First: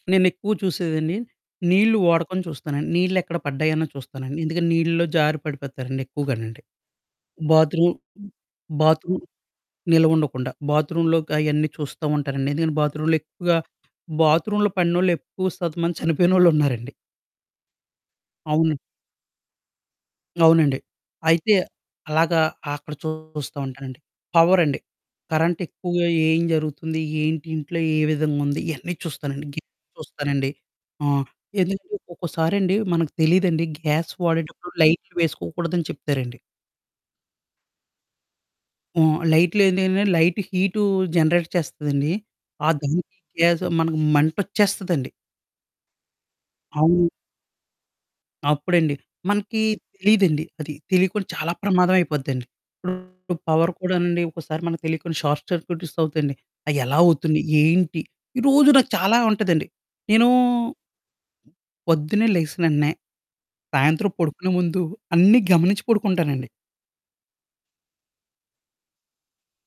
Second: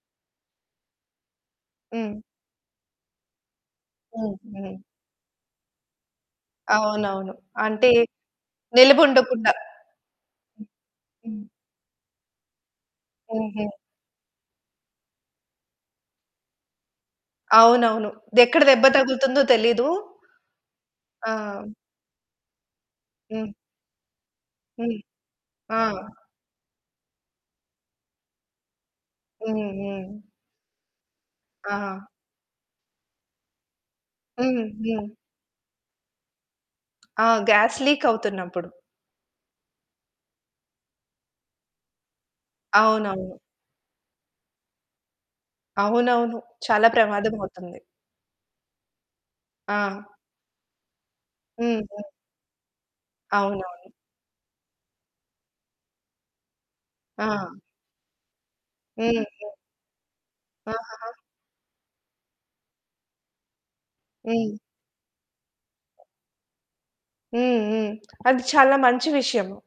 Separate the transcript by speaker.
Speaker 1: నేనెక్కువ చూసేదండి. నీళ్ళు
Speaker 2: హ్మ్.
Speaker 1: వాడకం చూస్తానండి. నీళ్ళెక్కడ పడ్డాయో అని
Speaker 2: హ్మ్.
Speaker 1: చూస్తానండి. ఎందుకంటే
Speaker 2: హ్మ్.
Speaker 1: నీళ్లలో జారి పడిపోతారండి ఎక్కువగానండి.
Speaker 2: అవునవును. అంటే
Speaker 1: బాత్రూమ్,
Speaker 2: నిలుపు
Speaker 1: బాత్రూమ్
Speaker 2: ఉండకుండా.
Speaker 1: నిల్వ ఉండకుండా బాత్రూమ్‌లో క
Speaker 2: హ్మ్. హ్మ్.
Speaker 1: అయన్నీ చూస్తూ ఉంటానండి. ఎందుకంటే బాత్రూమ్‌లో ఎక్కువగా
Speaker 2: హుహు.
Speaker 1: బాత్రూమ్‌లో పడినోళ్లు, ఎక్కువ శాతం మంది చనిపోయినోళ్లున్నారండి.
Speaker 2: అవునవును. ఎక్కడ
Speaker 1: అవును.
Speaker 2: దెబ్బ తగులుతుందో తెలీదు
Speaker 1: అవునండి.
Speaker 2: ఆ!
Speaker 1: అయితే అలాగా అక్కడ
Speaker 2: హ్మ్.
Speaker 1: చూస్తూ ఉంటానండి. పవరండి.
Speaker 2: హ్మ్.
Speaker 1: కరెంట్
Speaker 2: ఆ!
Speaker 1: ఎక్కువగా ఏం జరుగుతుంది, ఏంటి ఇంట్లో ఏ విధంగా ఉంది ఇయన్నీ చూస్తానండి.
Speaker 2: హ్మ్.
Speaker 1: గీజర్
Speaker 2: హ్మ్.
Speaker 1: చూస్తానండి. ఆహ్, ఎందుకంటే
Speaker 2: ఆహా!
Speaker 1: ఒక్కోసారండి మనకు తెలీదండి గ్యాస్
Speaker 2: హ్మ్.
Speaker 1: వాడేటప్పుడు
Speaker 2: హ్మ్.
Speaker 1: లైట్లు వేసుకోకూడదని చెప్తారండి.
Speaker 2: ఆ! గ్యాస్ లీక్ అవుతున్నప్పుడు.
Speaker 1: ఆ! లైట్లేంటంటే లైట్ హీటు జనరేట్ చేస్తుందండి. ఆహ్, దానికి
Speaker 2: అవునవును.
Speaker 1: గ్యాస్ మనకు మంటొచ్చేస్తదండి.
Speaker 2: అవునవును. చాలా
Speaker 1: అవును.
Speaker 2: ప్రమాదం అవుతుంది.
Speaker 1: అప్పుడండి మనకి
Speaker 2: ఆ!
Speaker 1: తెలీదండి. అది తెలీకుండా చాలా
Speaker 2: హ్మ్.
Speaker 1: ప్రమాదం
Speaker 2: హ్మ్.
Speaker 1: అయిపోద్దండి. ఇప్పుడు పవర్
Speaker 2: అవునవును.
Speaker 1: కూడానండి ఒకసారి మనకి తెలియకుండా షార్ట్ సర్క్యూట్స్ అవుతాయండి. అయ్యెలా అవుతుంది,
Speaker 2: ఆ!
Speaker 1: ఏంటి? ఈరోజు నాకు చాలా
Speaker 2: హుహు.
Speaker 1: ఉంటదండి. నేనూ
Speaker 2: ఆహాహా!
Speaker 1: పొద్దున్నే లేచిన వెంటనే, సాయంత్రం పడుకునే
Speaker 2: హ్మ్.
Speaker 1: ముందు అన్నీ గమనించి పడుకుంటానండి.
Speaker 2: హ్మ్. హ్మ్. అది చాలా మంచి విషయము.